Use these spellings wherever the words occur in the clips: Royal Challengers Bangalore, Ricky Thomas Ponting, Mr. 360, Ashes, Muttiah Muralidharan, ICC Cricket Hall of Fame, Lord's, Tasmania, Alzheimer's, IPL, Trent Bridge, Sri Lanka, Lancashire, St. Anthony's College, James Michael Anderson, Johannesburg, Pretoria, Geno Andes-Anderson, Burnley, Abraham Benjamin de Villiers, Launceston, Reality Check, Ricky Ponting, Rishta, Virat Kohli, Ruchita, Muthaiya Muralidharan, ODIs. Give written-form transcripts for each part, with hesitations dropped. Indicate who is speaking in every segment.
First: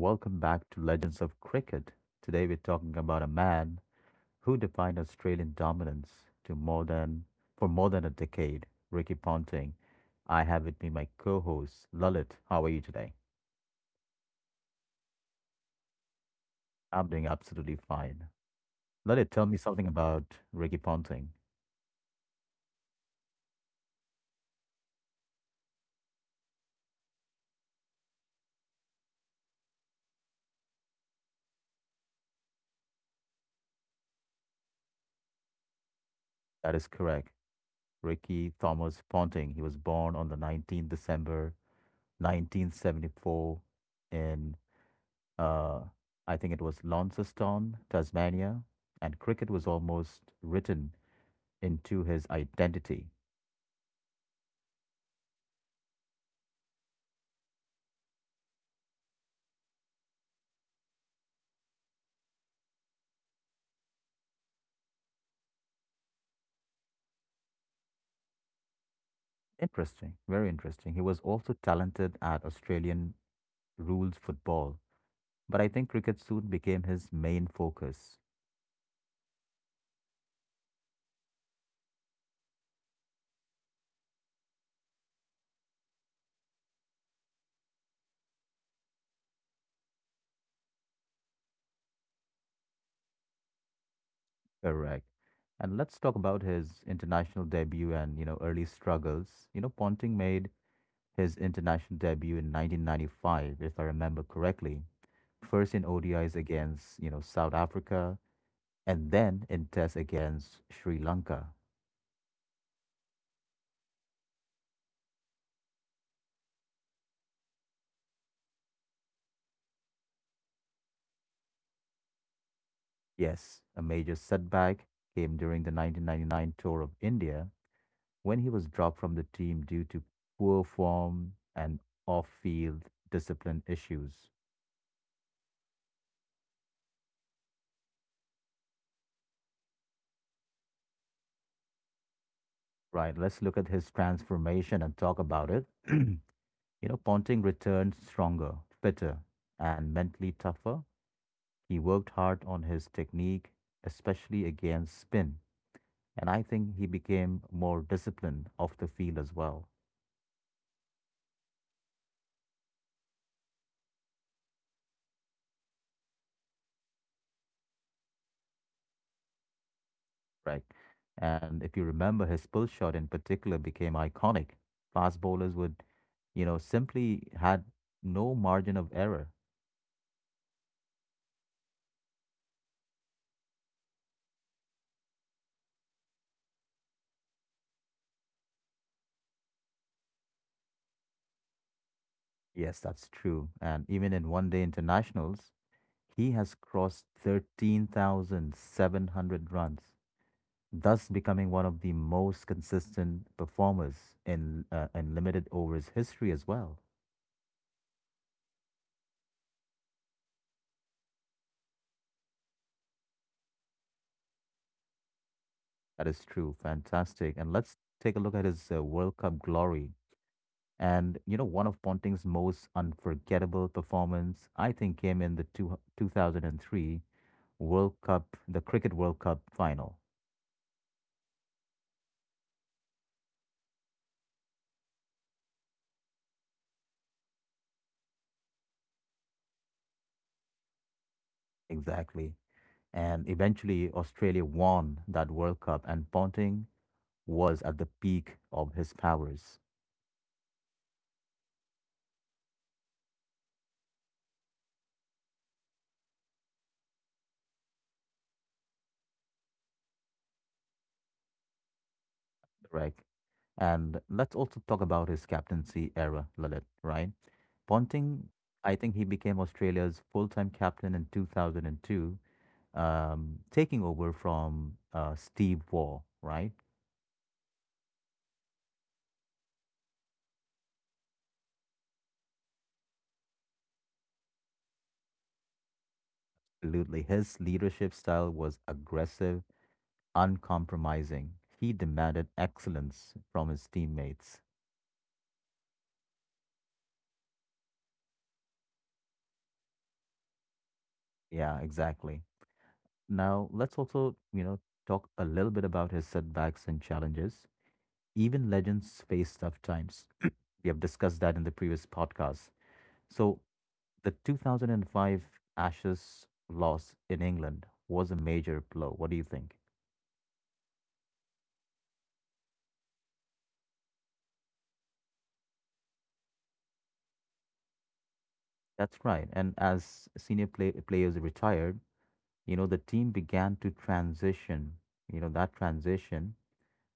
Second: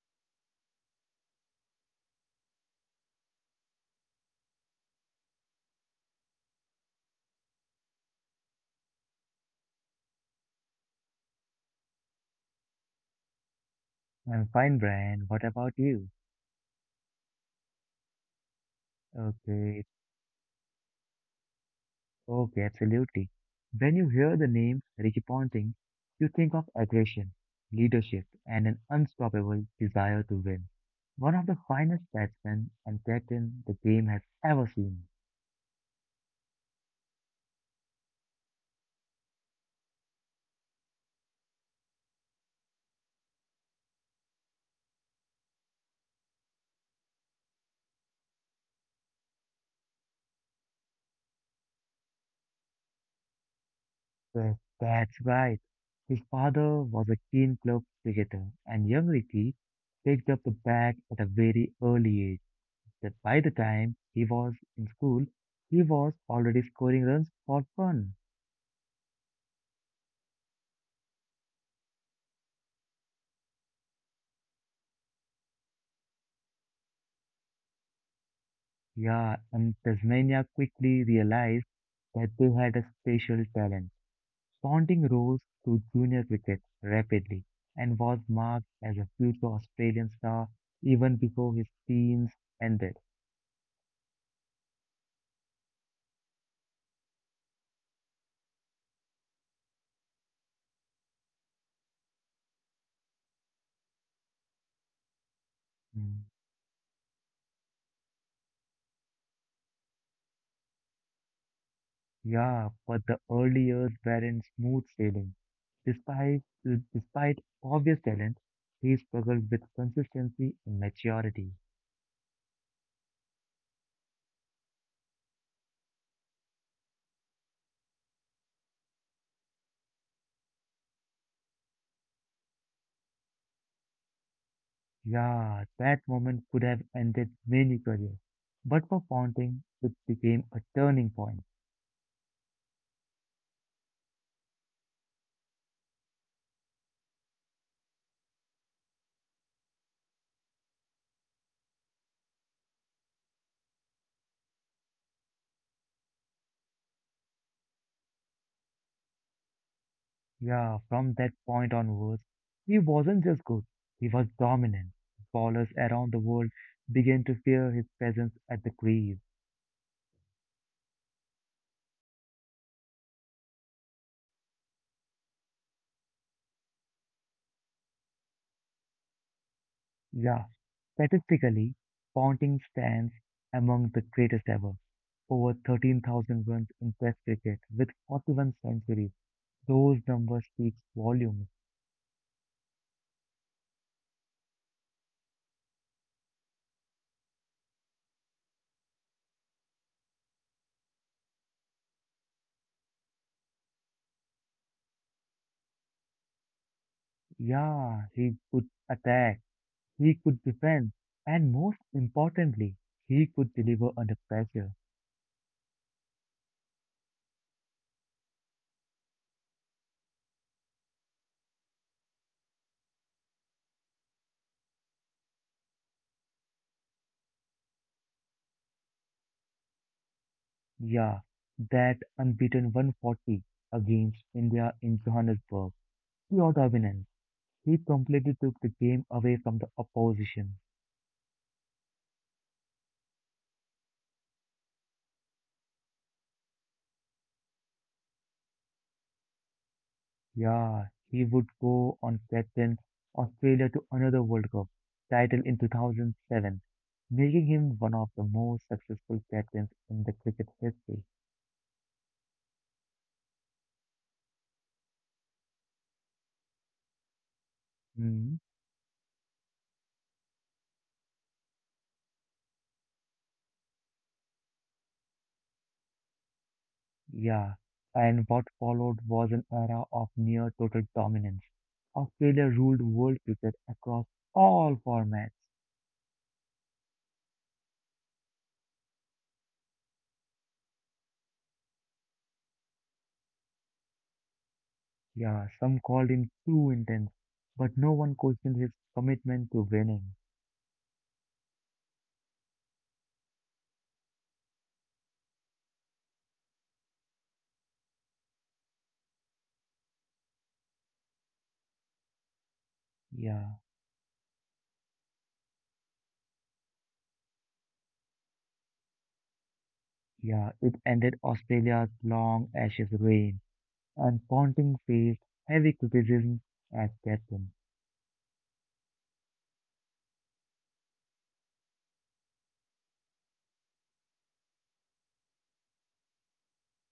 Speaker 1: welcome back to Legends of Cricket. Today, we're talking about a man who defined Australian dominance to more than for more than a decade, Ricky Ponting. I have with me my co-host Lalit. How are you today?
Speaker 2: I'm fine, Brian. What about you?
Speaker 1: I'm doing absolutely fine. Lalit, tell me
Speaker 2: Okay,
Speaker 1: something about Ricky Ponting.
Speaker 2: okay, absolutely. When you hear the name Ricky Ponting, you think of aggression, leadership, and an unstoppable desire to win. One of the finest batsmen and captain the game has ever seen.
Speaker 1: That is correct. Ricky Thomas Ponting. He was born on the 19th December 1974 in Uh, I think it was Launceston, Tasmania, and cricket was almost written into his identity.
Speaker 2: Yes, that's right. His father was a keen club cricketer, and young Ricky picked up the bat at a very early age. That by the time he was in school, he was already scoring runs for fun.
Speaker 1: Interesting, very interesting. He was also talented at Australian rules football, but I think cricket soon became his main focus.
Speaker 2: Yeah, and Tasmania quickly realized that they had a special talent. Ponting rose to junior cricket rapidly and was marked as a future Australian star even before his teens ended.
Speaker 1: Correct. And let's talk about his international debut and early struggles. Ponting made his international debut in 1995, if I remember correctly. First in
Speaker 2: Mm.
Speaker 1: ODIs against South Africa, and then in tests against Sri Lanka.
Speaker 2: Yeah, but the early years weren't smooth sailing. Despite, despite obvious talent, he struggled with consistency and maturity.
Speaker 1: Yes, a major setback came during the 1999 tour of India when he was dropped from the team due to poor form and off field discipline issues.
Speaker 2: Yeah, that moment could have ended many careers. But for Ponting, it became a turning point.
Speaker 1: Right, let's look at his transformation and talk about it. Ponting returned stronger, fitter, and mentally tougher. He worked hard on his technique, especially against spin, and I think he became more disciplined off the field as well.
Speaker 2: Yeah, from that point onwards, he wasn't just good, he was dominant. Ballers around the world began to fear his presence at the crease.
Speaker 1: Right. And if you remember, his pull shot in particular became iconic. Fast bowlers would simply had no margin of error.
Speaker 2: Yeah, statistically, Ponting stands among the greatest ever. Over 13,000 runs in Test cricket with 41 centuries. Those numbers speak volumes.
Speaker 1: Yes, that's true. And even in one day internationals, he has crossed 13,700 runs, thus becoming one of the most consistent performers in limited overs history as well.
Speaker 2: Yeah, he could attack. He could defend, and most importantly, he could deliver under pressure.
Speaker 1: That is true. Fantastic. And let's take a look at his World Cup glory. And one of Ponting's most unforgettable performance, I think, came in the 2003 World Cup, the Cricket World Cup final.
Speaker 2: Yeah, that unbeaten 140 against India in Johannesburg, pure dominance. He completely took the game away from the opposition.
Speaker 1: Exactly. And eventually, Australia won that World Cup, and Ponting was at the peak of his powers,
Speaker 2: Yeah, he would go on captain Australia to another World Cup title in 2007, making him one of the most successful captains in the cricket history.
Speaker 1: right? And let's also talk about his captaincy era, Lalit, right? Ponting,
Speaker 2: Hmm.
Speaker 1: I think he became Australia's full time captain in 2002 taking over from Steve Waugh, right?
Speaker 2: Yeah, and what followed was an era of near total dominance. Australia ruled world cricket across all formats.
Speaker 1: Absolutely. His leadership style was aggressive, uncompromising. He demanded excellence from his teammates.
Speaker 2: Yeah, some called him too intense, but no one questioned his commitment to winning.
Speaker 1: Yeah, exactly. Now, let's also talk a little bit about his setbacks and challenges. Even legends face tough times. We have discussed that in the previous podcast. So,
Speaker 2: Yeah,
Speaker 1: the 2005 Ashes loss in England was a major blow. What do you think?
Speaker 2: yeah, it ended Australia's long Ashes reign, and Ponting faced heavy criticism as captain.
Speaker 1: That's right. And as senior players retired, the team began to transition. That transition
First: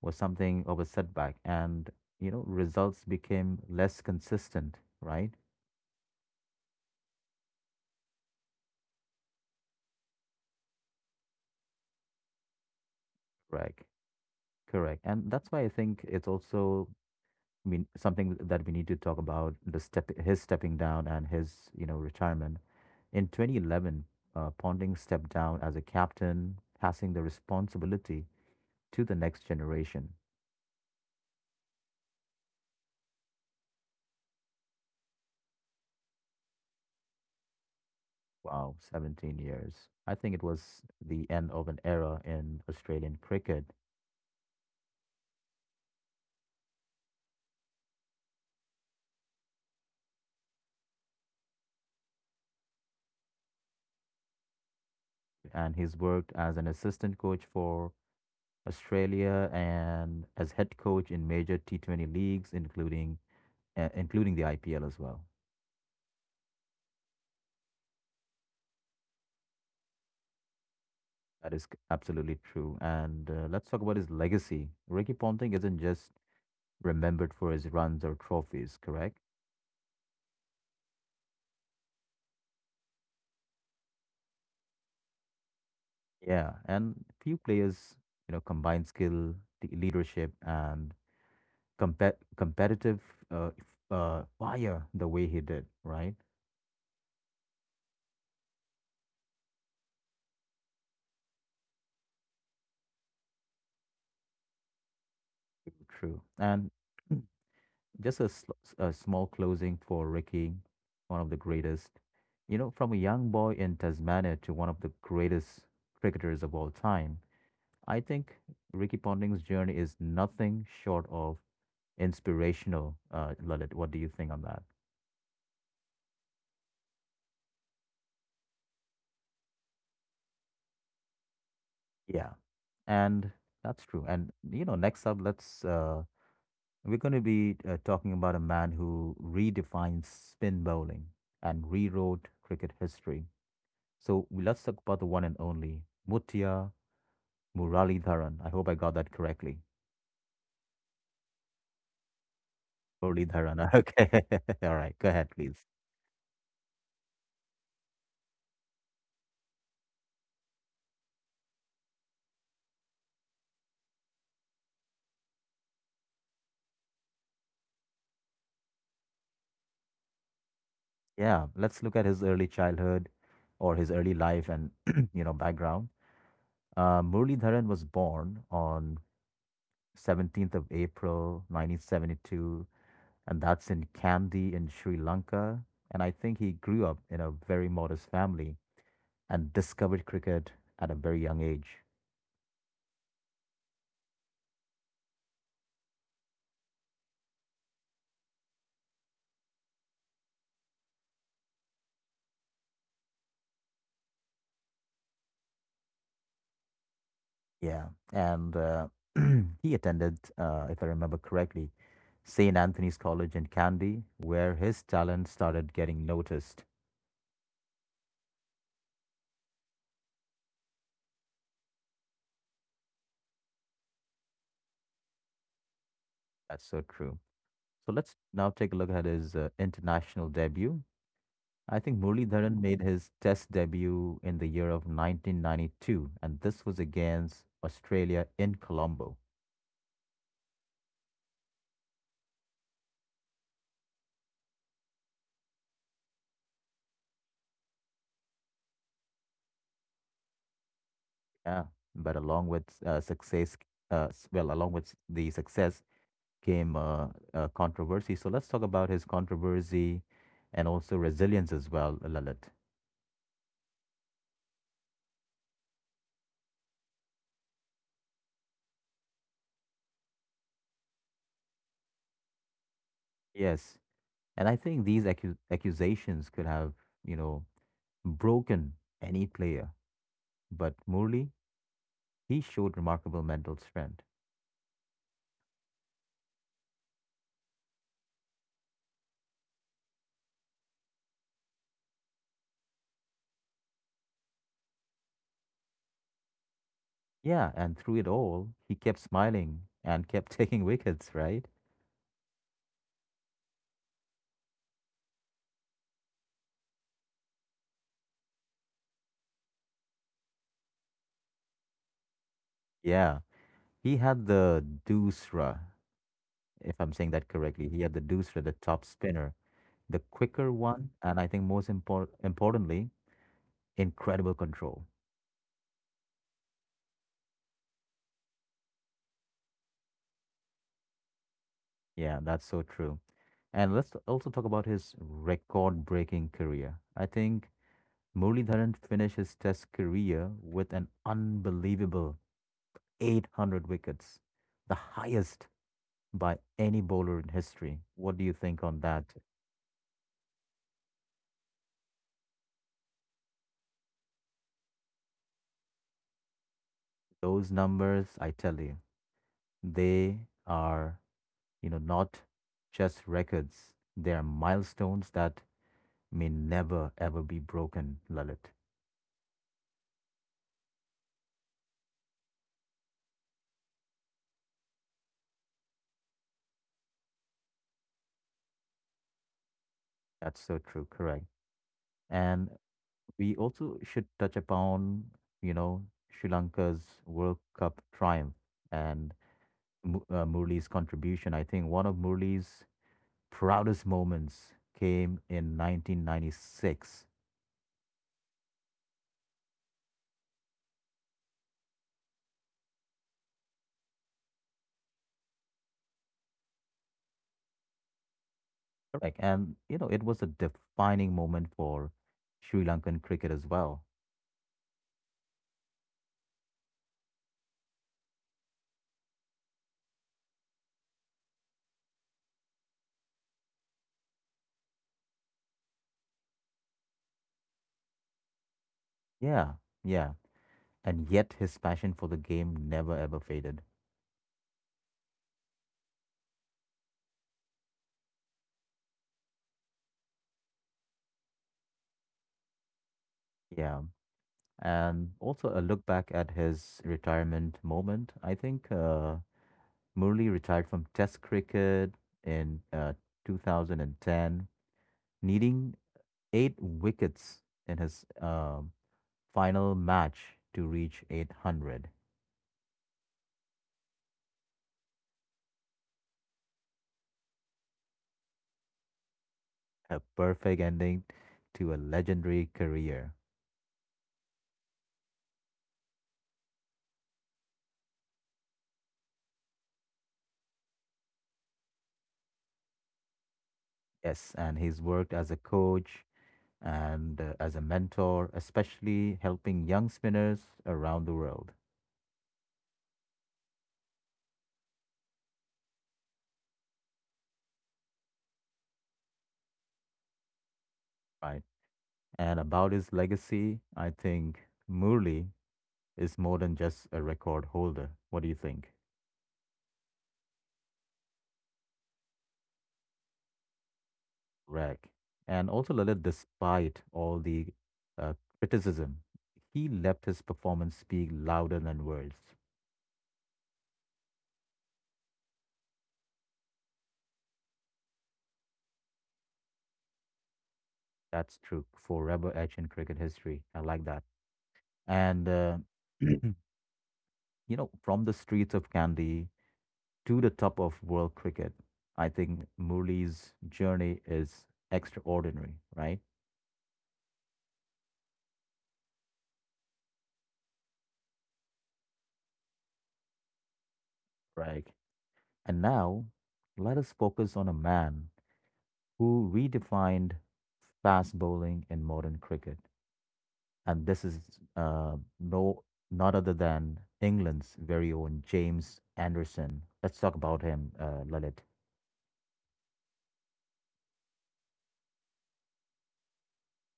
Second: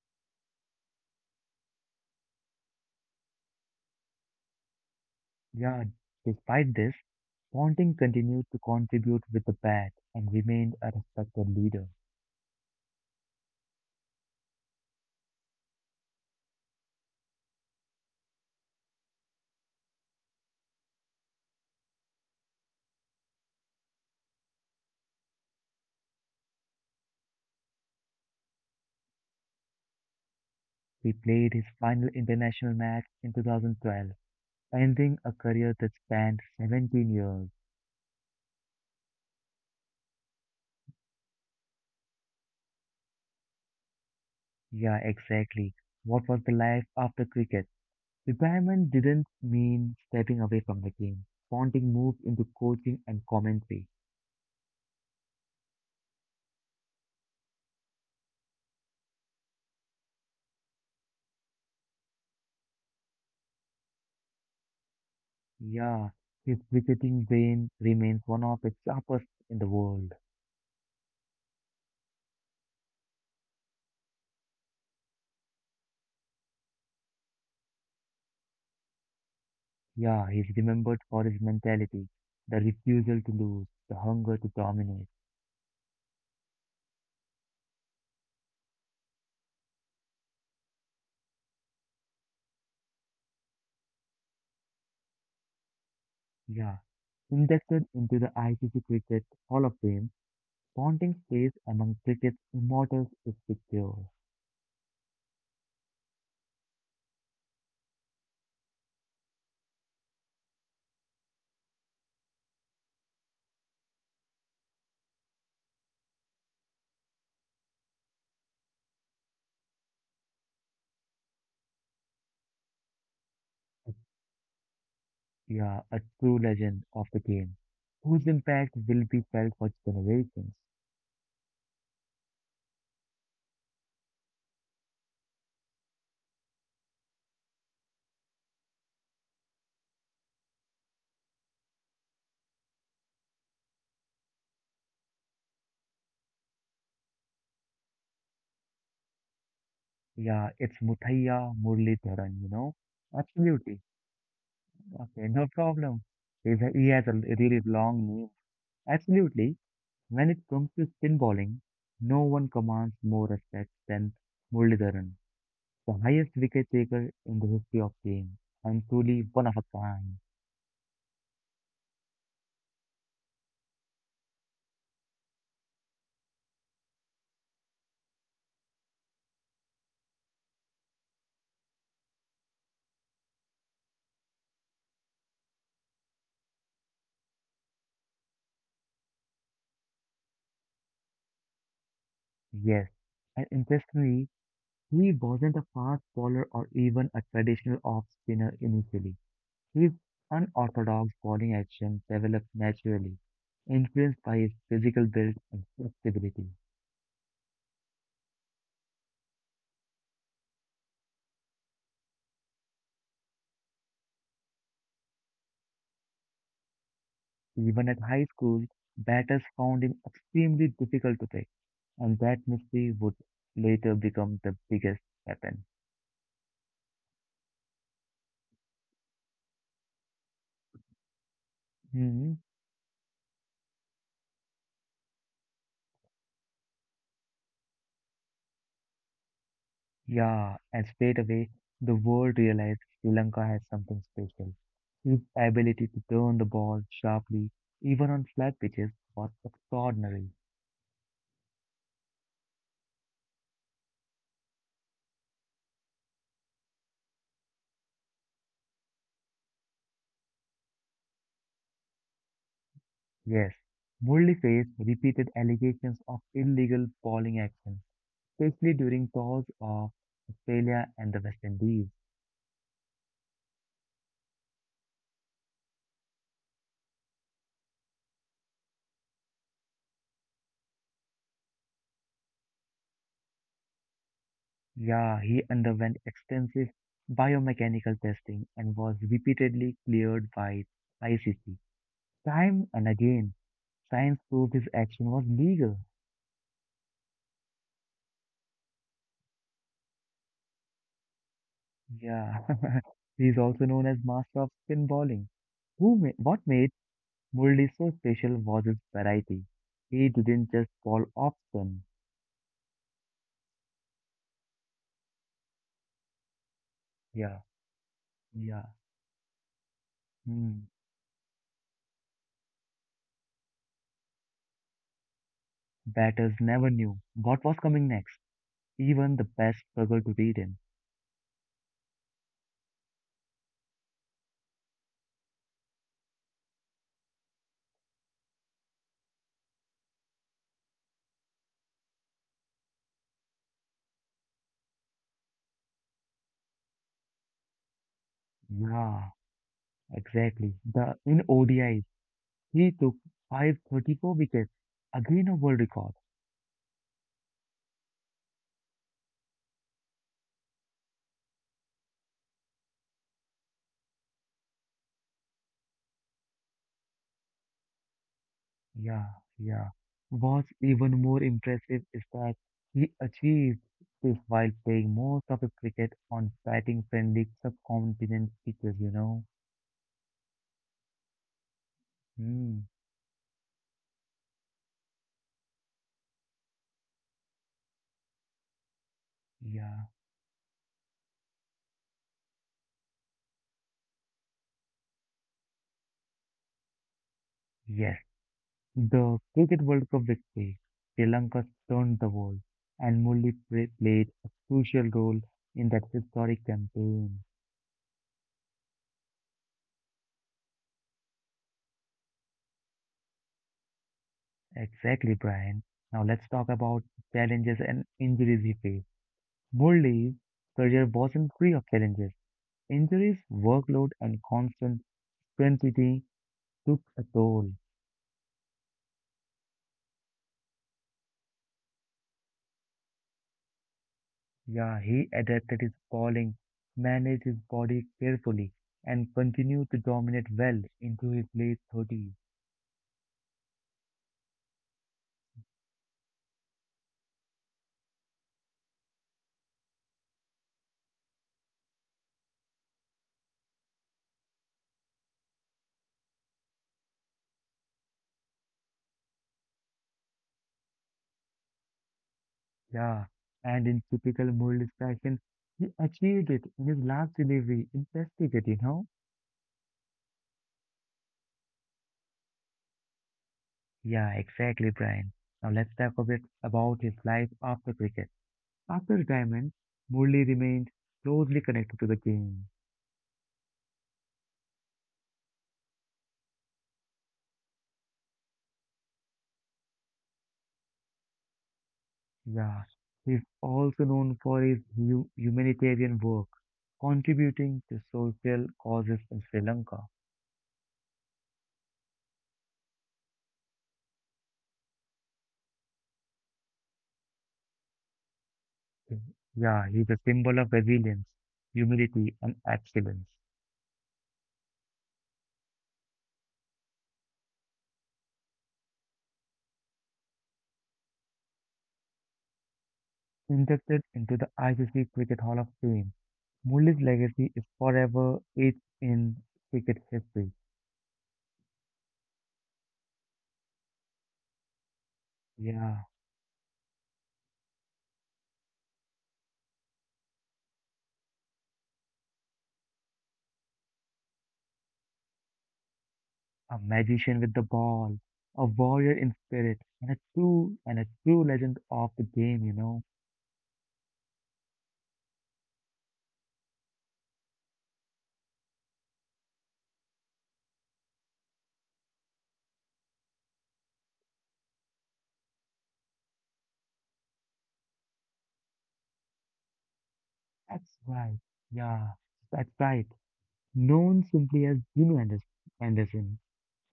Speaker 1: was something of a setback and results became less consistent, right?
Speaker 2: Yeah, despite this, Ponting continued to contribute with the bat and remained a respected leader.
Speaker 1: Correct. Correct. And that's why I think it's also, I mean, something that we need to talk about his stepping down and his retirement. In 2011, Ponding stepped down as a captain, passing the responsibility to the next generation.
Speaker 2: He played his final international match in 2012, ending a career that spanned 17 years.
Speaker 1: Wow, 17 years. I think it was the end of an era in Australian cricket,
Speaker 2: Yeah, exactly. What was the life after cricket? Retirement didn't mean stepping away from the game. Ponting moved into coaching and commentary.
Speaker 1: and he's worked as an assistant coach for Australia and as head coach in major T20 leagues, including the IPL as well.
Speaker 2: Yeah, his cricketing brain remains one of the sharpest in the world.
Speaker 1: That is absolutely true. And let's talk about his legacy. Ricky Ponting isn't just remembered for his runs or trophies, correct?
Speaker 2: Yeah, he's remembered for his mentality, the refusal to lose, the hunger to dominate.
Speaker 1: Yeah, and few players combine skill, the leadership, and competitive uh, fire the way he did, right?
Speaker 2: Yeah, inducted into the ICC Cricket Hall of Fame, Ponting's space among cricket's immortals is secure.
Speaker 1: True. And just a small closing for Ricky, one of the greatest, from a young boy in Tasmania to one of the greatest cricketers of all time. I think Ricky Ponting's journey is nothing short of inspirational, Lalit. What do you think on that?
Speaker 2: Yeah, a true legend of the game, whose impact will be felt for generations.
Speaker 1: Yeah. And that's true. And next up, let's we're going to be talking about a man who redefined spin bowling and rewrote cricket history. So let's talk about the one and only Mutia Muralidharan. I hope I got that correctly.
Speaker 2: Yeah, it's Muthaiya Muralidharan, you know?
Speaker 1: Muralidharan.
Speaker 2: Absolutely.
Speaker 1: Okay. All right. Go
Speaker 2: Okay,
Speaker 1: ahead,
Speaker 2: no
Speaker 1: please.
Speaker 2: problem. He has a really long name. Absolutely. When it comes to spin bowling, no one commands more respect than Muralidharan, the highest wicket taker in the history of game, and truly one of a kind.
Speaker 1: Yeah. Let's look at his early childhood or his early life and, background. Muralidharan was born on 17th of April, 1972, and that's in Kandy in Sri Lanka. And I think he grew up in a very modest family and discovered cricket at a very young age.
Speaker 2: Yes. And interestingly, he wasn't a fast bowler or even a traditional off spinner initially. His unorthodox bowling action developed naturally, influenced by his physical build and flexibility.
Speaker 1: Yeah. And he attended, if I remember correctly, St. Anthony's College in Kandy, where his talent started getting noticed.
Speaker 2: Even at high school, batters found him extremely difficult to pick, and that mystery would later become the biggest weapon.
Speaker 1: That's so true. So let's now take a look at his international debut. I think Murli
Speaker 2: Hmm.
Speaker 1: Dharan made his test debut in the year of 1992, and this was against Australia in Colombo.
Speaker 2: Yeah, and straight away, the world realized Sri Lanka has something special. His ability to turn the ball sharply, even on flat pitches, was extraordinary.
Speaker 1: Yeah, but along with success, well, along with the success came controversy. So let's talk about his controversy and also resilience as well, Lalit.
Speaker 2: Yes, Murli faced repeated allegations of illegal bowling action, especially during tours of Australia and the West Indies.
Speaker 1: Yes, and I think these accusations could have, you know, broken any player, but Murli, he showed remarkable mental strength.
Speaker 2: Yeah, he underwent extensive biomechanical testing and was repeatedly cleared by ICC. Time and again, science proved his action was legal.
Speaker 1: Yeah, and through it all, he kept smiling and kept taking wickets, right?
Speaker 2: Yeah. He is also known as master of spin bowling. What made Murali so special was his variety. He didn't just bowl off spin.
Speaker 1: Yeah, he had the dusra, if I'm saying that
Speaker 2: Yeah,
Speaker 1: correctly. He had the deucer, the
Speaker 2: yeah.
Speaker 1: top spinner, the quicker
Speaker 2: Hmm.
Speaker 1: one, and I think most importantly, incredible control.
Speaker 2: Batters never knew what was coming next. Even the best struggled to beat him.
Speaker 1: Yeah, that's so true. And let's also talk about his record-breaking career. I think Muralidharan finished his Test career with an unbelievable 800 wickets, the highest by any bowler in history. What do you think on that?
Speaker 2: Yeah, exactly. The in ODIs, he took 534 wickets, again a world record.
Speaker 1: Those numbers, I tell you, they are not just records. They are milestones that may never ever be broken, Lalit.
Speaker 2: Yeah, yeah. What's even more impressive is that he achieved this while playing most of his cricket on batting-friendly subcontinent pitches, you know.
Speaker 1: That's so true, correct. And
Speaker 2: Hmm.
Speaker 1: we also should touch upon, you know, Sri Lanka's World Cup triumph and
Speaker 2: Yeah.
Speaker 1: Murli's contribution. I think one of Murli's proudest moments came in 1996.
Speaker 2: Yes. The Cricket World Cup victory. Sri Lanka stunned the world, and Murli played a crucial role in that historic campaign.
Speaker 1: Correct. And it was a defining moment for Sri Lankan cricket as well.
Speaker 2: Exactly, Brian. Now let's talk about challenges and injuries he faced. Murli's career wasn't free of challenges. Injuries, workload, and constant intensity took a toll.
Speaker 1: Yeah, yeah, and yet his passion for the game never ever faded.
Speaker 2: Yeah, he adapted his bowling, managed his body carefully, and continued to dominate well into his late 30s.
Speaker 1: Yeah. And also a look back at his retirement moment. I think Murli retired from Test cricket in 2010, needing eight wickets in his final match to reach 800.
Speaker 2: Yeah, and in typical Murali fashion, he achieved it in his last delivery. Impressive, it, you know?
Speaker 1: A perfect ending to a legendary career.
Speaker 2: Yeah, exactly, Brian. Now let's talk a bit about his life after cricket. After retirement, Murali remained closely connected to the game.
Speaker 1: Yes, and he's worked as a coach, and as a mentor, especially helping young spinners around the world,
Speaker 2: Yeah, he's also known for his humanitarian work, contributing to social causes in Sri Lanka.
Speaker 1: right? And about his legacy, I think Murli is more than just a record holder. What do you think,
Speaker 2: Mm. Yeah, he's a symbol of resilience, humility, and excellence.
Speaker 1: Rag? And also, Lalit, despite all the uh, criticism, he left his performance speak louder than words.
Speaker 2: Inducted into the ICC Cricket Hall of Fame, Murali's legacy is forever etched in cricket history.
Speaker 1: That's true. Forever etched in cricket history. I like that. And,
Speaker 2: Yeah,
Speaker 1: you from the streets of Kandy to the top of world cricket, I think Murali's journey is extraordinary, right?
Speaker 2: a magician with the ball, a warrior in spirit, and a true legend of the game, you know.
Speaker 1: Right. And now, let us focus on a man who redefined fast bowling in modern cricket. And this is uh, no not other than England's very own James Anderson. Let's talk about him,
Speaker 2: That's right.
Speaker 1: Lalit.
Speaker 2: Yeah, that's right. Known simply as Anderson,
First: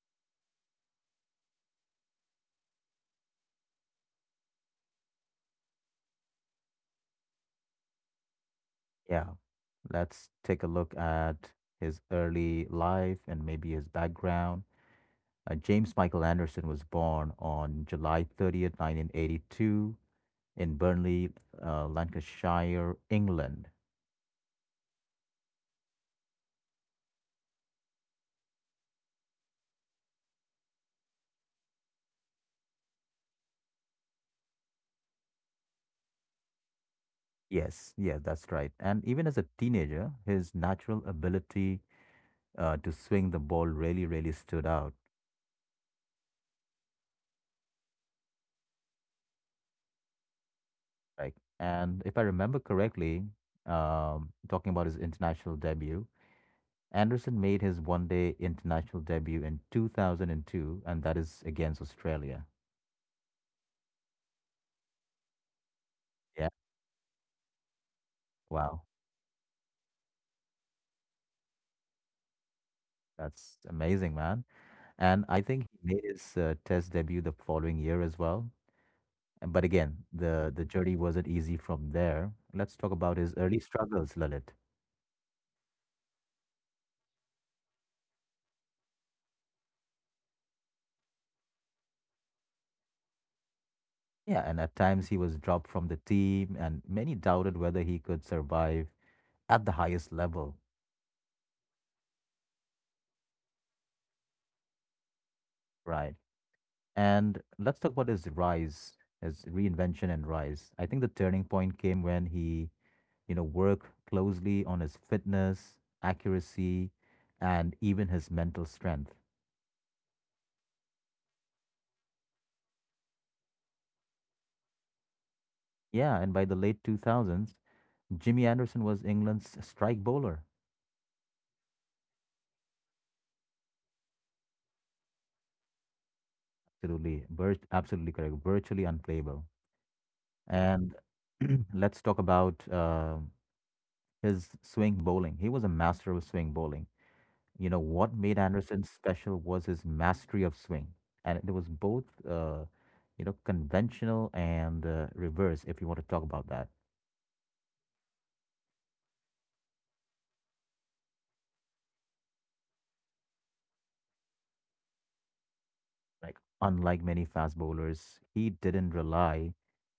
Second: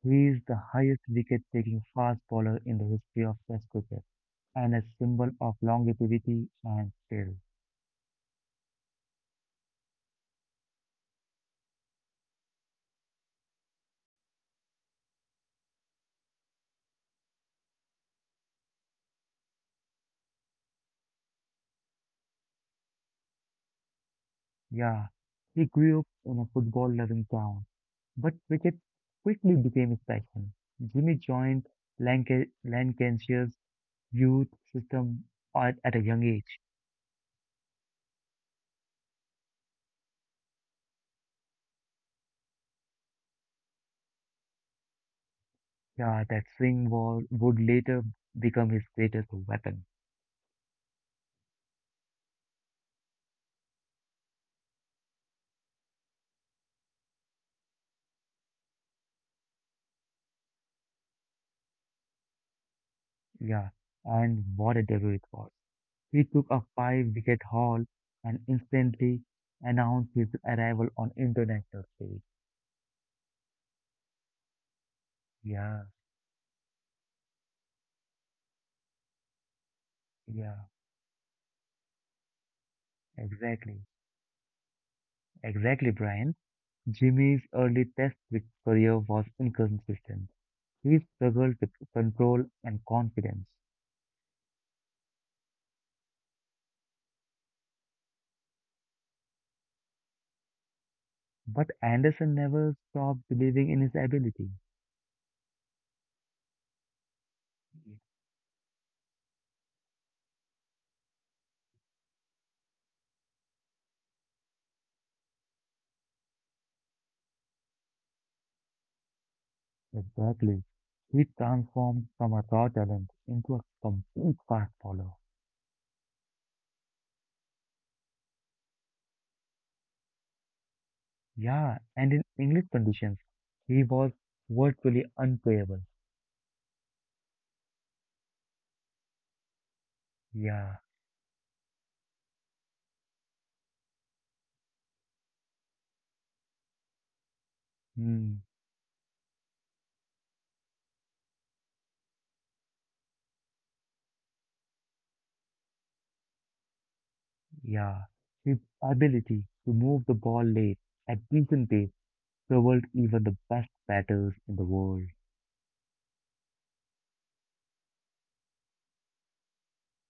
Speaker 2: he is the highest wicket-taking fast bowler in the history of Test cricket and a symbol of longevity and skill.
Speaker 1: Yeah, let's take a look at his early life and maybe his background. James Michael Anderson was born on July 30th, 1982, in Burnley, Lancashire, England.
Speaker 2: Yeah, he grew up in a football-loving town, but cricket quickly became his passion. Jimmy joined Lancashire's youth system at a young age.
Speaker 1: Yes, yeah, that's right. And even as a teenager, his natural ability to swing the ball really, really stood out.
Speaker 2: Yeah, that swing ball would later become his greatest weapon.
Speaker 1: Like, and if I remember correctly, talking about his international debut, Anderson made his one day international debut in 2002, and that is against Australia.
Speaker 2: Yeah, and what a debut it was. He took
Speaker 1: Yeah,
Speaker 2: a five-wicket haul and
Speaker 1: wow.
Speaker 2: instantly announced his arrival on international stage.
Speaker 1: That's amazing, man. And I think
Speaker 2: Yeah,
Speaker 1: he made his test debut the following year as well. But again, the,
Speaker 2: yeah,
Speaker 1: the journey wasn't easy from there. Let's talk about his early
Speaker 2: exactly.
Speaker 1: struggles, Lalit.
Speaker 2: Exactly, Brian. Jimmy's early test cricket career was inconsistent. He struggled with control and confidence.
Speaker 1: Yeah, and at times he was dropped from the team, and many doubted whether he could survive at the highest level,
Speaker 2: But Anderson never stopped believing in his ability.
Speaker 1: right? And let's talk about his rise, his reinvention and rise. I think the turning point came when he worked closely on his fitness, accuracy, and even his mental strength.
Speaker 2: Exactly. He transformed from a raw talent into a complete fast bowler.
Speaker 1: Yeah, and by the late 2000s, Jimmy Anderson was England's strike bowler.
Speaker 2: Yeah, and in English conditions, he was virtually unplayable.
Speaker 1: Absolutely, absolutely correct, virtually unplayable.
Speaker 2: Yeah,
Speaker 1: And let's talk about his swing bowling. He was a master of swing bowling. What
Speaker 2: mm,
Speaker 1: made Anderson special was his mastery of swing. And it was both, conventional and reverse, if you want to talk about that.
Speaker 2: yeah. His ability to move the ball late at decent pace troubled even the best batters in the world.
Speaker 1: Like, unlike many fast bowlers, he didn't rely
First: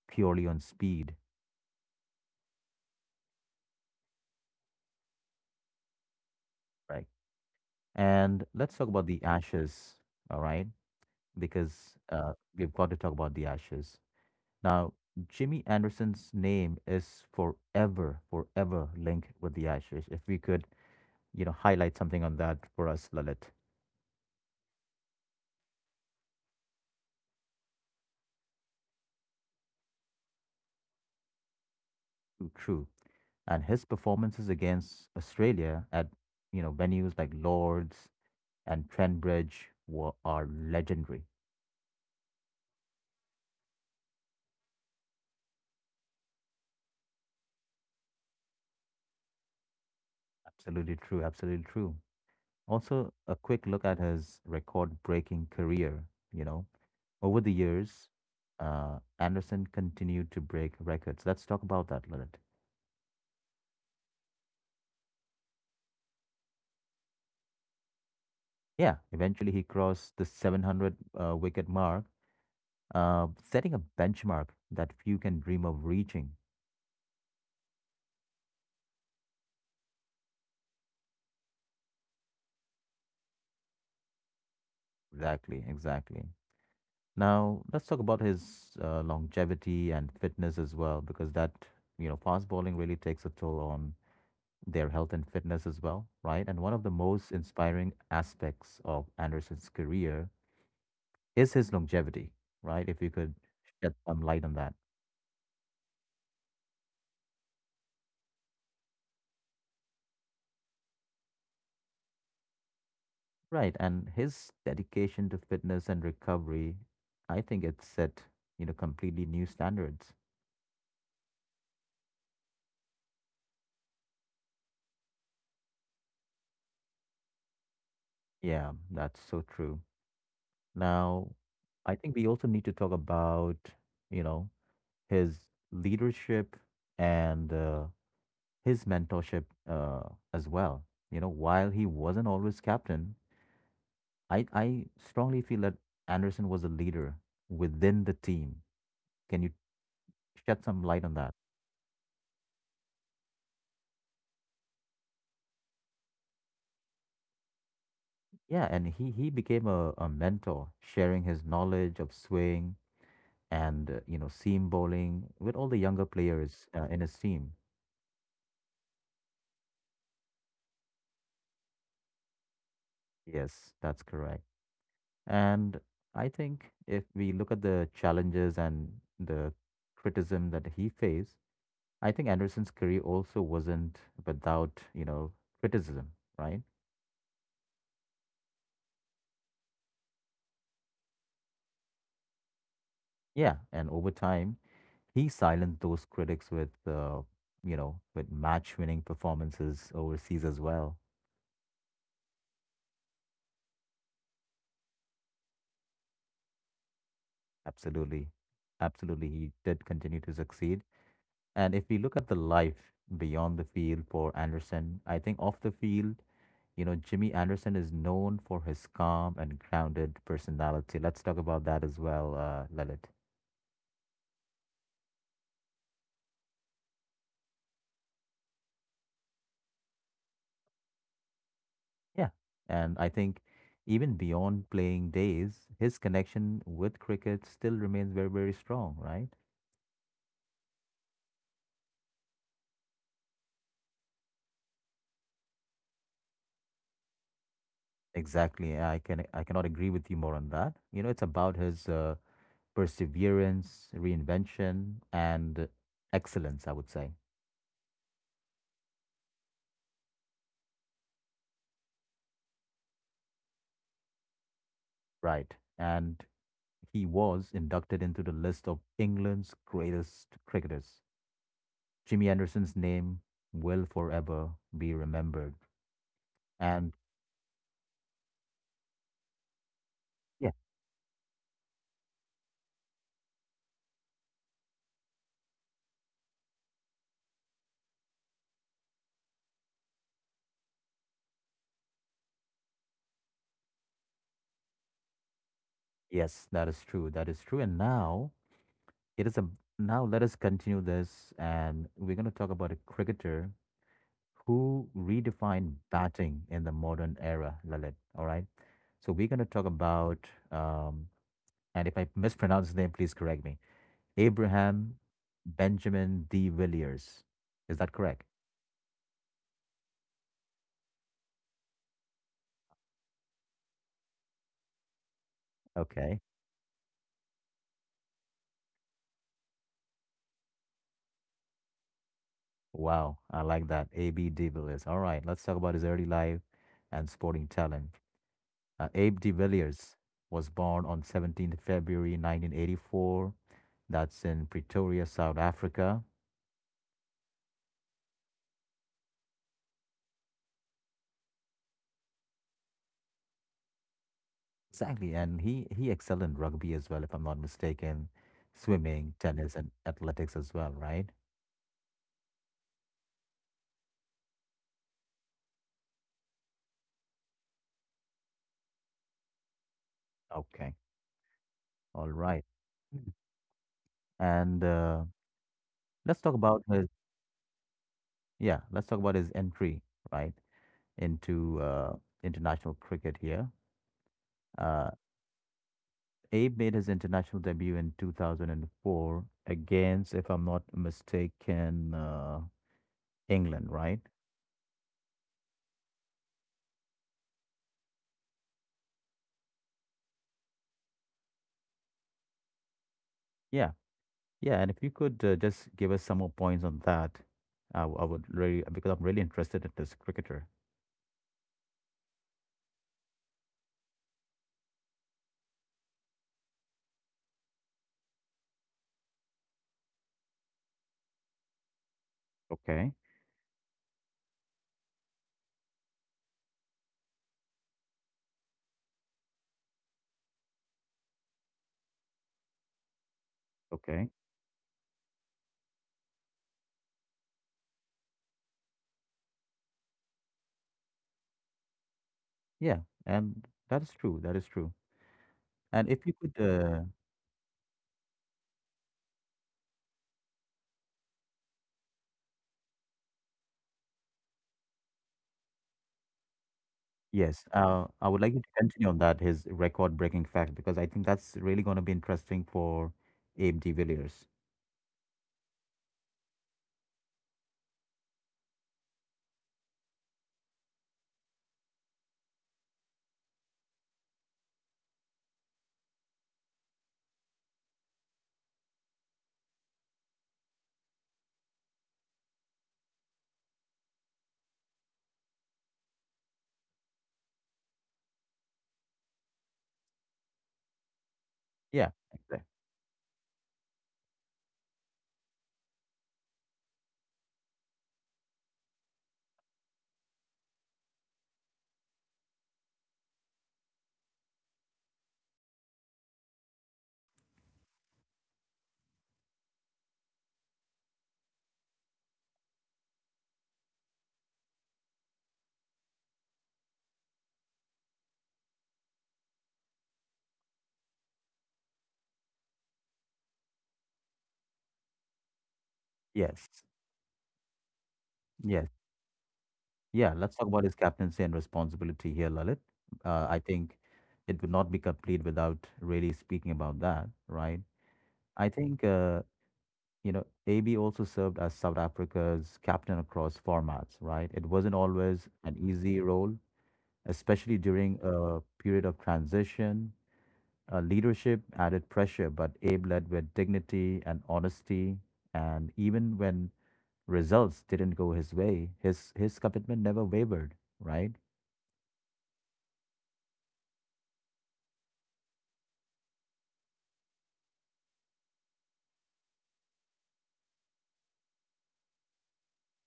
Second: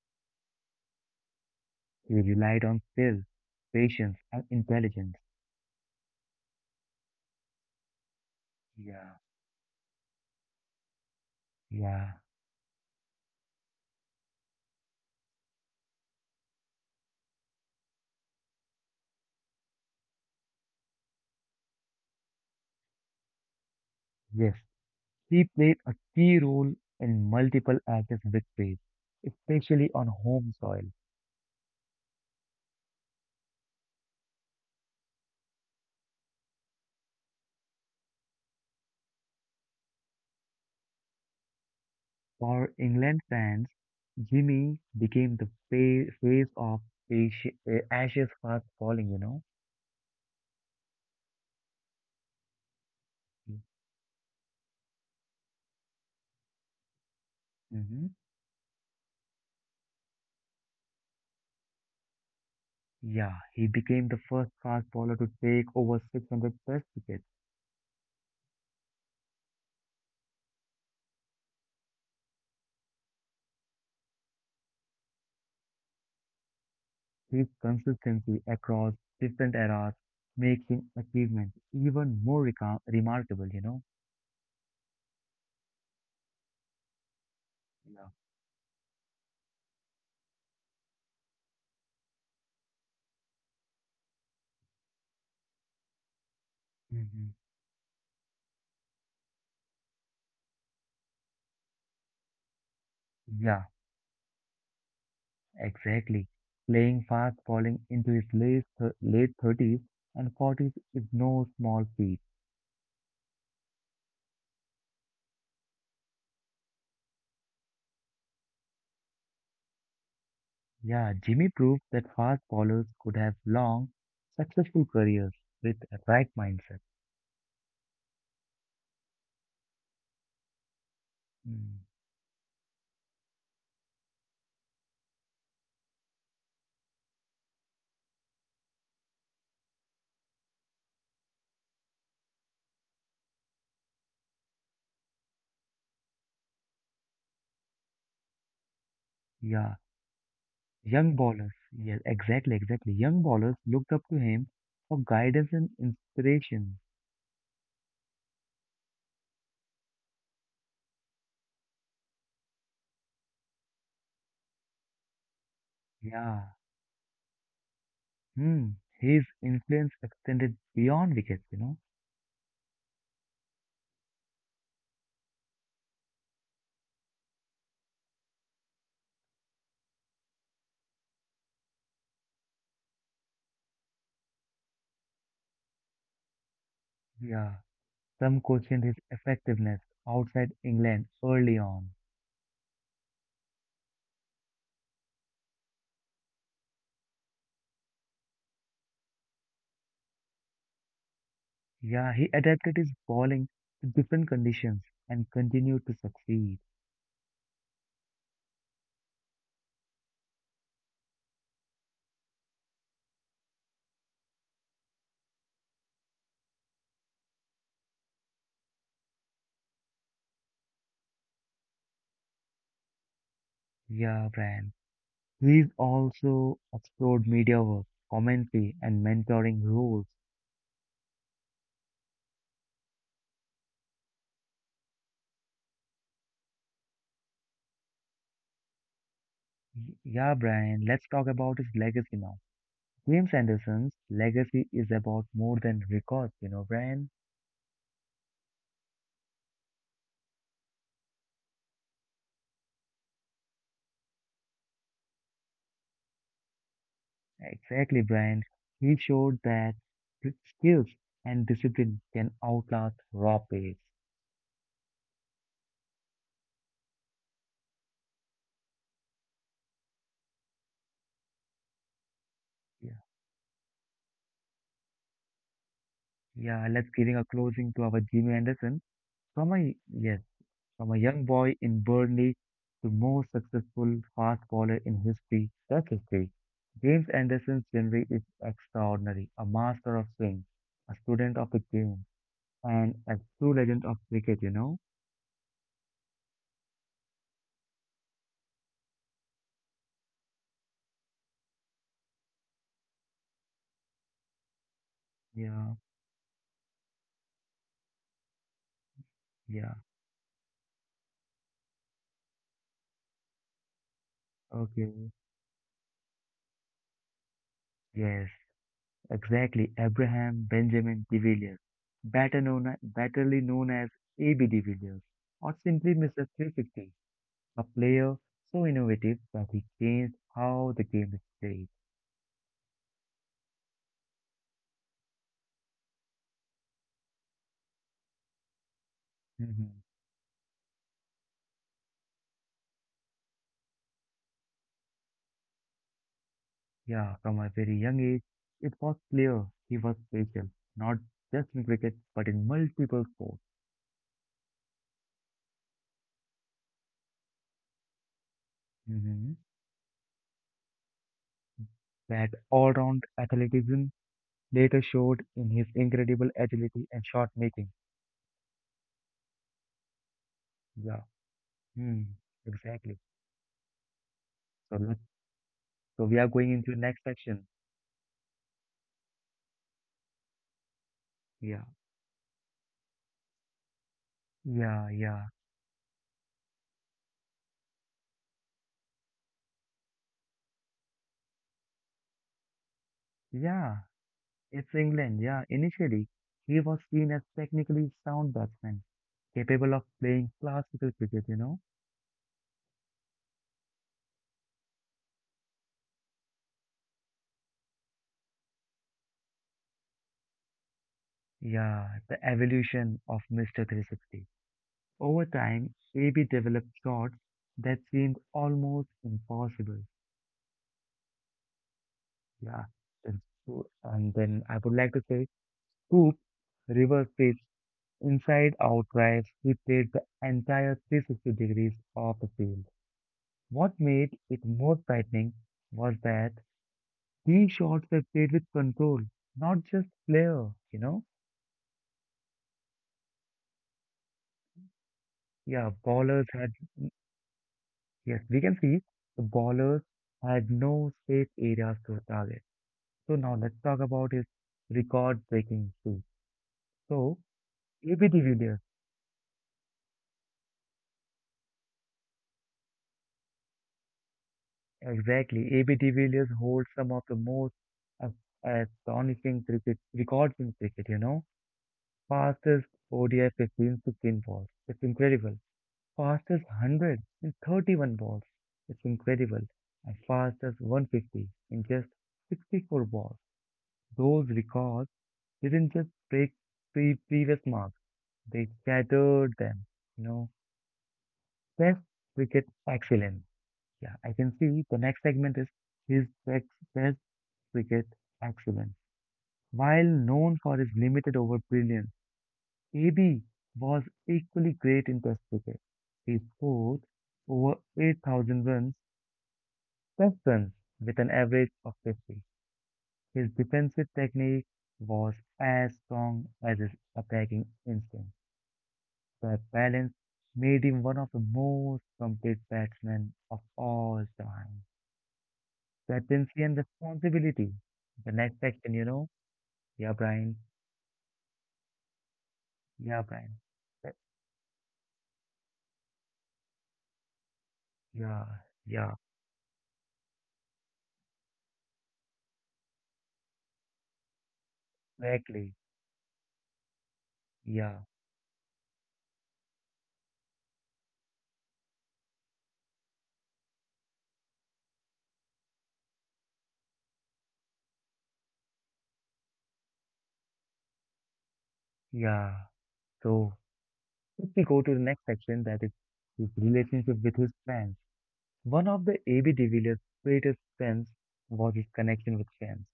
Speaker 1: purely on speed,
Speaker 2: He relied on skill, patience, and intelligence.
Speaker 1: right? And let's talk about
Speaker 2: Yeah,
Speaker 1: the Ashes, all right? Because
Speaker 2: yeah,
Speaker 1: we've got to talk about the Ashes. Now, Jimmy Anderson's name is forever, forever linked with the Ashes. If we could highlight something on that for us, Lalit.
Speaker 2: yes. He played a key role in multiple Ashes victories, especially on home soil.
Speaker 1: True. And his performances against Australia at venues like Lord's and Trent Bridge were are legendary.
Speaker 2: For England fans, Jimmy became the face of Ashes fast bowling, you know.
Speaker 1: Absolutely true, absolutely true. Also, a quick look at his record-breaking career, you know. Over the years,
Speaker 2: Mm-hmm.
Speaker 1: Anderson continued to break records. Let's talk about that a little.
Speaker 2: Yeah, he became the first fast bowler to take over 600 test wickets.
Speaker 1: Yeah, eventually he crossed the 700 wicket mark, setting a benchmark that few can dream of reaching.
Speaker 2: His consistency across different eras makes him achievement even more remarkable, you know.
Speaker 1: Exactly, exactly. Now, let's talk about his longevity and fitness as well, because that fast bowling really takes a toll on their health and fitness as well, right? And one of the
Speaker 2: Yeah.
Speaker 1: most
Speaker 2: Hmm.
Speaker 1: inspiring aspects of Anderson's career is his longevity, right? If you could
Speaker 2: Yeah,
Speaker 1: shed some light on that.
Speaker 2: exactly. Playing fast bowling into his late 30s and 40s is no small feat.
Speaker 1: Right. And his dedication to fitness and recovery, I think it set completely new standards.
Speaker 2: Yeah, Jimmy proved that fast bowlers could have long, successful careers with a right mindset.
Speaker 1: Yeah, that's so true. Now,
Speaker 2: Mm,
Speaker 1: I think we also need to talk about, you know, his leadership and his mentorship as well. You know, while he wasn't always captain, I strongly feel that Anderson was a leader within the team. Can you
Speaker 2: yeah,
Speaker 1: shed some light on
Speaker 2: young
Speaker 1: that?
Speaker 2: bowlers. Yeah, exactly, exactly. Young bowlers looked up to him for guidance and inspiration.
Speaker 1: Yeah, and he became a mentor, sharing his knowledge of swing and, seam bowling with all the younger players
Speaker 2: Yeah.
Speaker 1: in his team.
Speaker 2: Hmm. His influence extended beyond wickets, you know.
Speaker 1: Yes, that's correct. And I think if we look at the challenges and the criticism that he faced, I think Anderson's career also wasn't without, criticism, right?
Speaker 2: Yeah. Some questioned his effectiveness outside England early on.
Speaker 1: Yeah. And over time, he silenced those critics with, with match winning performances overseas as well.
Speaker 2: Yeah, he adapted his bowling to different conditions and continued to succeed.
Speaker 1: Absolutely. Absolutely. He did continue to succeed. And if we look at the life beyond the field for Anderson, I think off the field, you know, Jimmy Anderson is known for his calm and grounded personality. Let's talk about that as well, Lalit.
Speaker 2: Yeah, Brian. He's also explored media work, commentary, and mentoring roles.
Speaker 1: Yeah. And I think even beyond playing days, his connection with cricket still remains very, very strong, right?
Speaker 2: Yeah, Brian, let's talk about his legacy now. James Anderson's legacy is about more than records, you know, Brian.
Speaker 1: Exactly. I can I cannot agree with you more on that. You know, it's about his perseverance, reinvention, and excellence, I would say.
Speaker 2: Exactly, Brian. He showed that skills and discipline can outlast raw pace.
Speaker 1: Right. And he was inducted into the list of England's greatest cricketers. Jimmy Anderson's
Speaker 2: Yeah,
Speaker 1: name will forever be remembered.
Speaker 2: yeah.
Speaker 1: And
Speaker 2: Let's giving a closing to our Jimmy Anderson. From a yes,
Speaker 1: yeah,
Speaker 2: From a young boy in Burnley to most successful fast bowler in history, that's history. James Anderson's delivery is extraordinary, a master of swing, a student of the game, and a true legend of cricket, you know?
Speaker 1: yes, that is true. That is true. And now it is a now let us continue this and we're going to talk about a cricketer who redefined
Speaker 2: Yeah,
Speaker 1: batting in the modern era, Lalit. All right. So we're going to talk
Speaker 2: yeah,
Speaker 1: about um and if I mispronounce his name, please correct me. Abraham
Speaker 2: okay.
Speaker 1: Benjamin D. Villiers. Is that correct?
Speaker 2: Yes, exactly. Abraham Benjamin de Villiers, better known as AB de Villiers, or simply
Speaker 1: Okay.
Speaker 2: Mr. 350, a player so innovative that he changed how the game is played.
Speaker 1: Wow, I like that. AB de Villiers. All right, let's talk about his early life and sporting talent. Abe de
Speaker 2: Mm-hmm.
Speaker 1: Villiers was born on 17th February 1984. That's in Pretoria, South Africa.
Speaker 2: Yeah, from a very young age, it was clear he was special, not just in cricket, but in multiple sports.
Speaker 1: Exactly, and he excelled in rugby as well, if I'm not mistaken, swimming,
Speaker 2: Hmm.
Speaker 1: tennis, and athletics as well, right?
Speaker 2: That all-round athleticism later showed in his incredible agility and shot making.
Speaker 1: Okay,
Speaker 2: Yeah,
Speaker 1: all
Speaker 2: hmm,
Speaker 1: right.
Speaker 2: exactly.
Speaker 1: Mm. And
Speaker 2: So
Speaker 1: let's
Speaker 2: we
Speaker 1: talk
Speaker 2: are going
Speaker 1: about
Speaker 2: into
Speaker 1: his
Speaker 2: next section.
Speaker 1: yeah, let's talk about his entry, right, into
Speaker 2: Yeah.
Speaker 1: international cricket here. Uh,
Speaker 2: Yeah, yeah,
Speaker 1: Abe made his international debut in 2004 against, if I'm not mistaken, England,
Speaker 2: yeah.
Speaker 1: right?
Speaker 2: It's England. Yeah, initially he was seen as technically sound batsman, capable of playing classical cricket. You know.
Speaker 1: Yeah, yeah. And if you could just give us some more points on that, I would really, because I'm really interested in this cricketer.
Speaker 2: Yeah, the evolution of Mr. 360. Over time, AB developed shots that seemed almost impossible. Yeah.
Speaker 1: Okay,
Speaker 2: And then I would like to say, scoop, reverse pitch, inside out drives, he played the entire 360 degrees of the field. What
Speaker 1: okay.
Speaker 2: made it more frightening was that these shots were played with control, not just flair, you know?
Speaker 1: Yeah, and that is true. That is true.
Speaker 2: Yeah,
Speaker 1: And if you
Speaker 2: ballers
Speaker 1: could,
Speaker 2: had Yes, we can see the bowlers had no safe areas to target. So now let's talk about his record-breaking streak. So
Speaker 1: yes, I
Speaker 2: AB
Speaker 1: would
Speaker 2: de
Speaker 1: like you to
Speaker 2: Villiers,
Speaker 1: continue on that, his record-breaking fact, because I think that's really going to be interesting for Abe de Villiers.
Speaker 2: exactly, AB de Villiers holds some of the most as- astonishing cricket records in cricket. You know, fastest ODI 15 16 balls. It's incredible. Fastest 100 in 31 balls. It's incredible. And fastest 150 in just 64 balls. Those records didn't just break previous marks, they shattered them. You know,
Speaker 1: Yeah,
Speaker 2: Test
Speaker 1: exactly.
Speaker 2: cricket excellence. Yeah, I can see the next segment is his best Test cricket excellence. While known for his limited over brilliance, AB was equally great in Test cricket. He scored over 8,000 runs, Test runs, with an average of 50. His defensive technique was as strong as his attacking instinct. That balance made him one of the most complete batsmen of all time. Captaincy
Speaker 1: Yes.
Speaker 2: and responsibility. The next
Speaker 1: Yes.
Speaker 2: section, you know? Yeah,
Speaker 1: Yeah, let's talk
Speaker 2: Brian.
Speaker 1: about his captaincy and responsibility here, Lalit.
Speaker 2: Yeah,
Speaker 1: I
Speaker 2: Brian.
Speaker 1: think
Speaker 2: That-
Speaker 1: it would not be complete without really speaking about that, right?
Speaker 2: Yeah,
Speaker 1: I think,
Speaker 2: yeah,
Speaker 1: AB also served as South Africa's captain across formats, right? It wasn't always an
Speaker 2: exactly.
Speaker 1: easy role, especially
Speaker 2: Yeah,
Speaker 1: during a period of transition. Leadership added pressure, but Abe led with dignity and honesty. And even when results didn't go his way, his commitment never wavered, right?
Speaker 2: yeah. So, if we go to the next section, that is his relationship with his fans. One of the AB de Villiers' greatest strengths was his connection with fans.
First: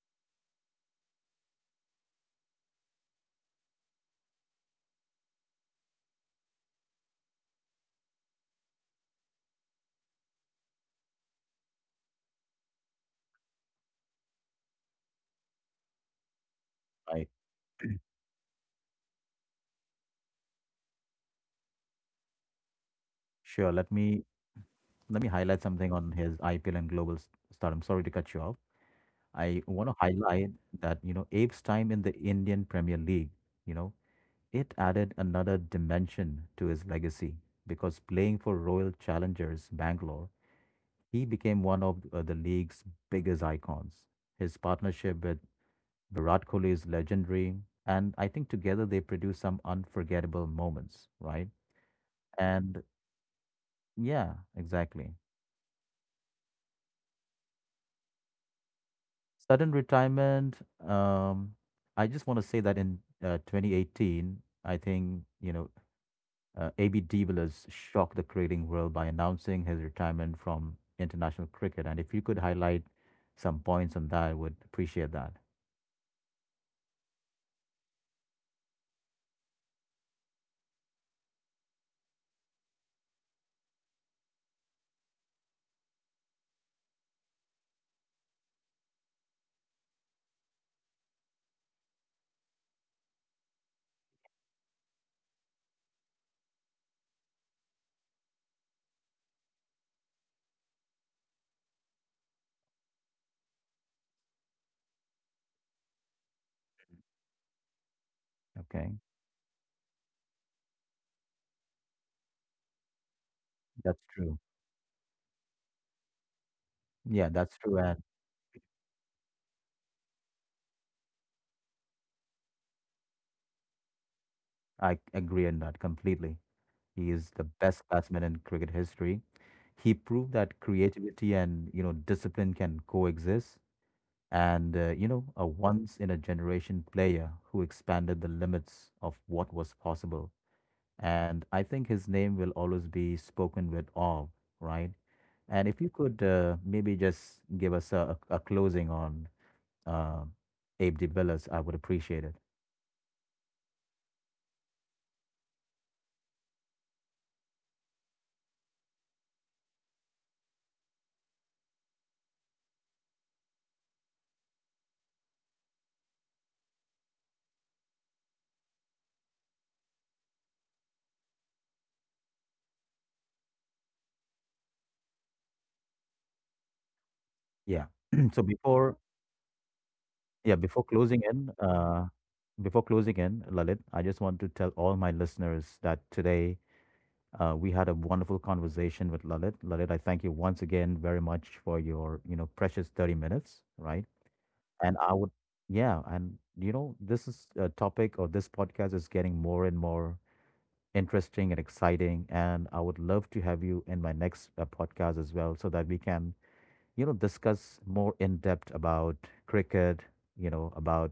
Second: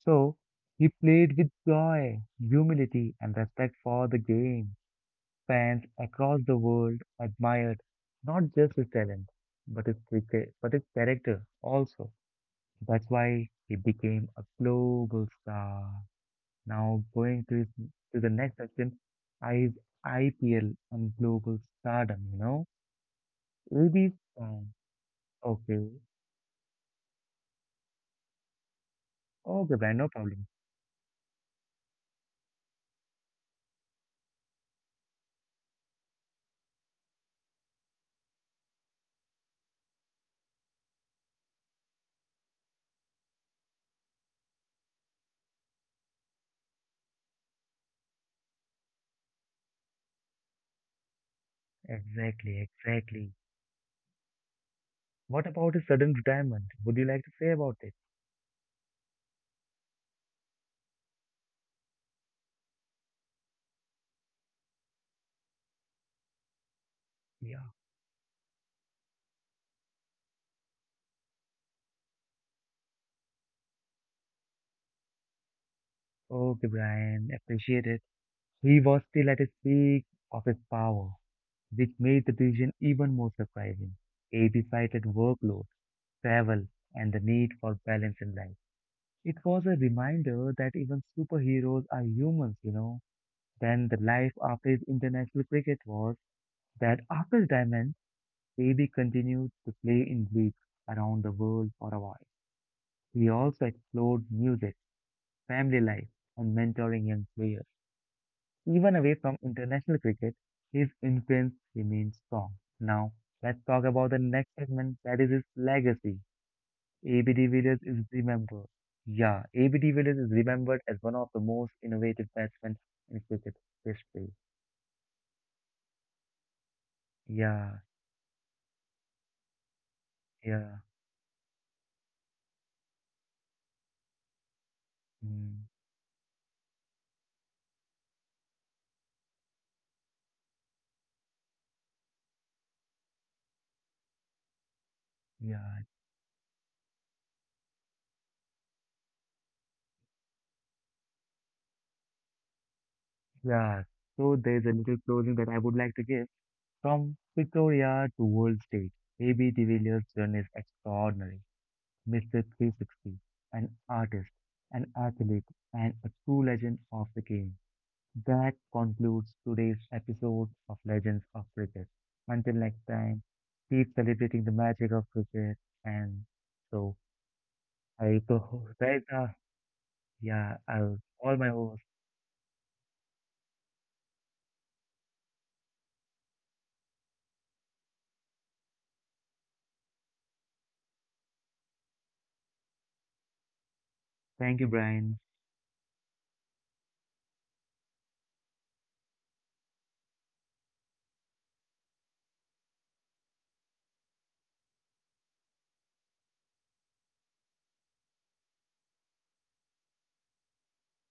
Speaker 2: So, he played with joy, humility, and respect for the game. Fans across the world admired not just his, talent, but his character also. That's why he became a global star. Now
Speaker 1: I
Speaker 2: going to the next section, is I IPL and global stardom. You know,
Speaker 1: Sure.
Speaker 2: AB's um,
Speaker 1: Let me highlight
Speaker 2: okay,
Speaker 1: something on his IPL and global s- start. I'm sorry to cut you off. I
Speaker 2: oh, okay,
Speaker 1: want to
Speaker 2: man, no problem.
Speaker 1: highlight that, you know, Abe's time in the Indian Premier League, you know, it added another dimension to his legacy because playing for Royal Challengers Bangalore, he became one of the league's biggest icons. His partnership with Virat Kohli is legendary, and I think together they produced some unforgettable moments, right?
Speaker 2: Exactly,
Speaker 1: And
Speaker 2: exactly.
Speaker 1: yeah, exactly.
Speaker 2: What about his sudden retirement? Would you like to say about it?
Speaker 1: Sudden retirement, um, I just want to say that in 2018, I think, AB de Villiers
Speaker 2: Yeah.
Speaker 1: shocked the cricketing world by announcing his retirement from international cricket. And if you could highlight some points on that, I would appreciate that.
Speaker 2: Okay, Brian, appreciate it. He was still at his peak of his power, which made the decision even more surprising. AB cited workload, travel, and the need for balance in life. It was a reminder that even superheroes are humans, you know. Then the life after his international cricket was that after retirement, AB continued to play in leagues around the world for a while. He also explored music, family life, and mentoring young players.
Speaker 1: Okay.
Speaker 2: Even away from international cricket, his influence remains strong. Now, let's talk
Speaker 1: That's
Speaker 2: about the
Speaker 1: true.
Speaker 2: next segment that is his legacy.
Speaker 1: Yeah,
Speaker 2: AB de
Speaker 1: that's true.
Speaker 2: Villiers
Speaker 1: And
Speaker 2: is remembered. Yeah, AB de Villiers is remembered as one of the most innovative batsmen in cricket history.
Speaker 1: I agree on that completely. He is the
Speaker 2: Yeah,
Speaker 1: best batsman in cricket history. He proved that
Speaker 2: yeah,
Speaker 1: creativity and, discipline can coexist. And a
Speaker 2: mm,
Speaker 1: once in a generation player who expanded the limits of what was possible. And I think his name will always be spoken with awe, right? And if
Speaker 2: yeah,
Speaker 1: you could maybe just give us a closing on uh, Abe de Villas, I would appreciate it.
Speaker 2: yeah. So there's a little closing that I would like to give. From Victoria to world stage, AB de Villiers' journey is extraordinary. Mr. 360, an artist, an athlete, and a true legend of the game. That concludes today's episode of Legends of Cricket. Until next time, keep celebrating the magic of cricket. And so,
Speaker 1: Yeah.
Speaker 2: I to
Speaker 1: So
Speaker 2: host,
Speaker 1: before,
Speaker 2: right now,
Speaker 1: yeah,
Speaker 2: yeah,
Speaker 1: before
Speaker 2: I'll
Speaker 1: closing
Speaker 2: call
Speaker 1: in,
Speaker 2: my host.
Speaker 1: uh, before closing in, Lalit, I just want to tell all my listeners that today we had a wonderful conversation with Lalit. Lalit, I thank you once again very much for your, you know, precious 30 minutes, right?
Speaker 2: Thank you,
Speaker 1: And I
Speaker 2: Brian.
Speaker 1: would, yeah, and you know, this is a topic or this podcast is getting more and more interesting and exciting. And I would love to have you in my next podcast as well so that we can, you know, discuss more in depth about cricket, you know, about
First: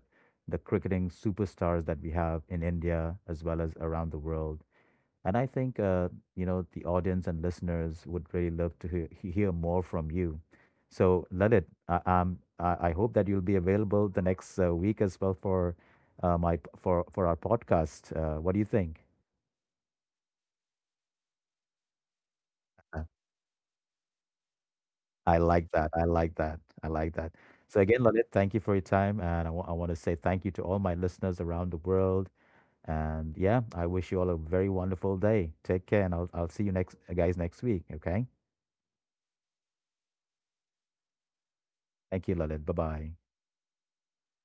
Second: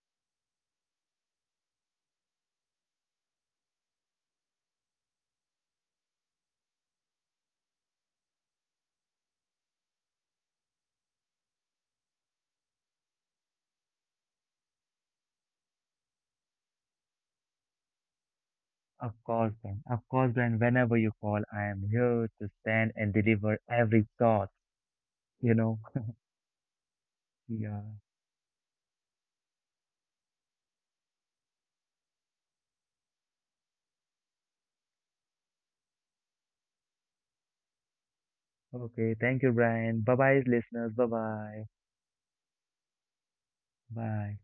Speaker 1: the cricketing superstars that we have in India as well as around the world and I think, the audience and listeners would really love to hear more from you. So, Lalit, I hope that you'll be available the next week as well for for our podcast. What do you think?
Speaker 2: Of course, Brian. Of course, Brian. Whenever you call, I am here to stand
Speaker 1: Uh,
Speaker 2: and deliver every thought.
Speaker 1: I
Speaker 2: You
Speaker 1: like
Speaker 2: know.
Speaker 1: that. I like that. I like that. So
Speaker 2: Yeah.
Speaker 1: again, Lalit, thank you for your time, and I want to say thank you to all my listeners around the world. And yeah, I wish you all a very wonderful day. Take care, and I'll see you next guys next week. Okay.
Speaker 2: Okay. Thank you, Brian. Bye bye, listeners. Bye bye.
Speaker 1: Thank you, Lalit. Bye bye.
Speaker 2: Bye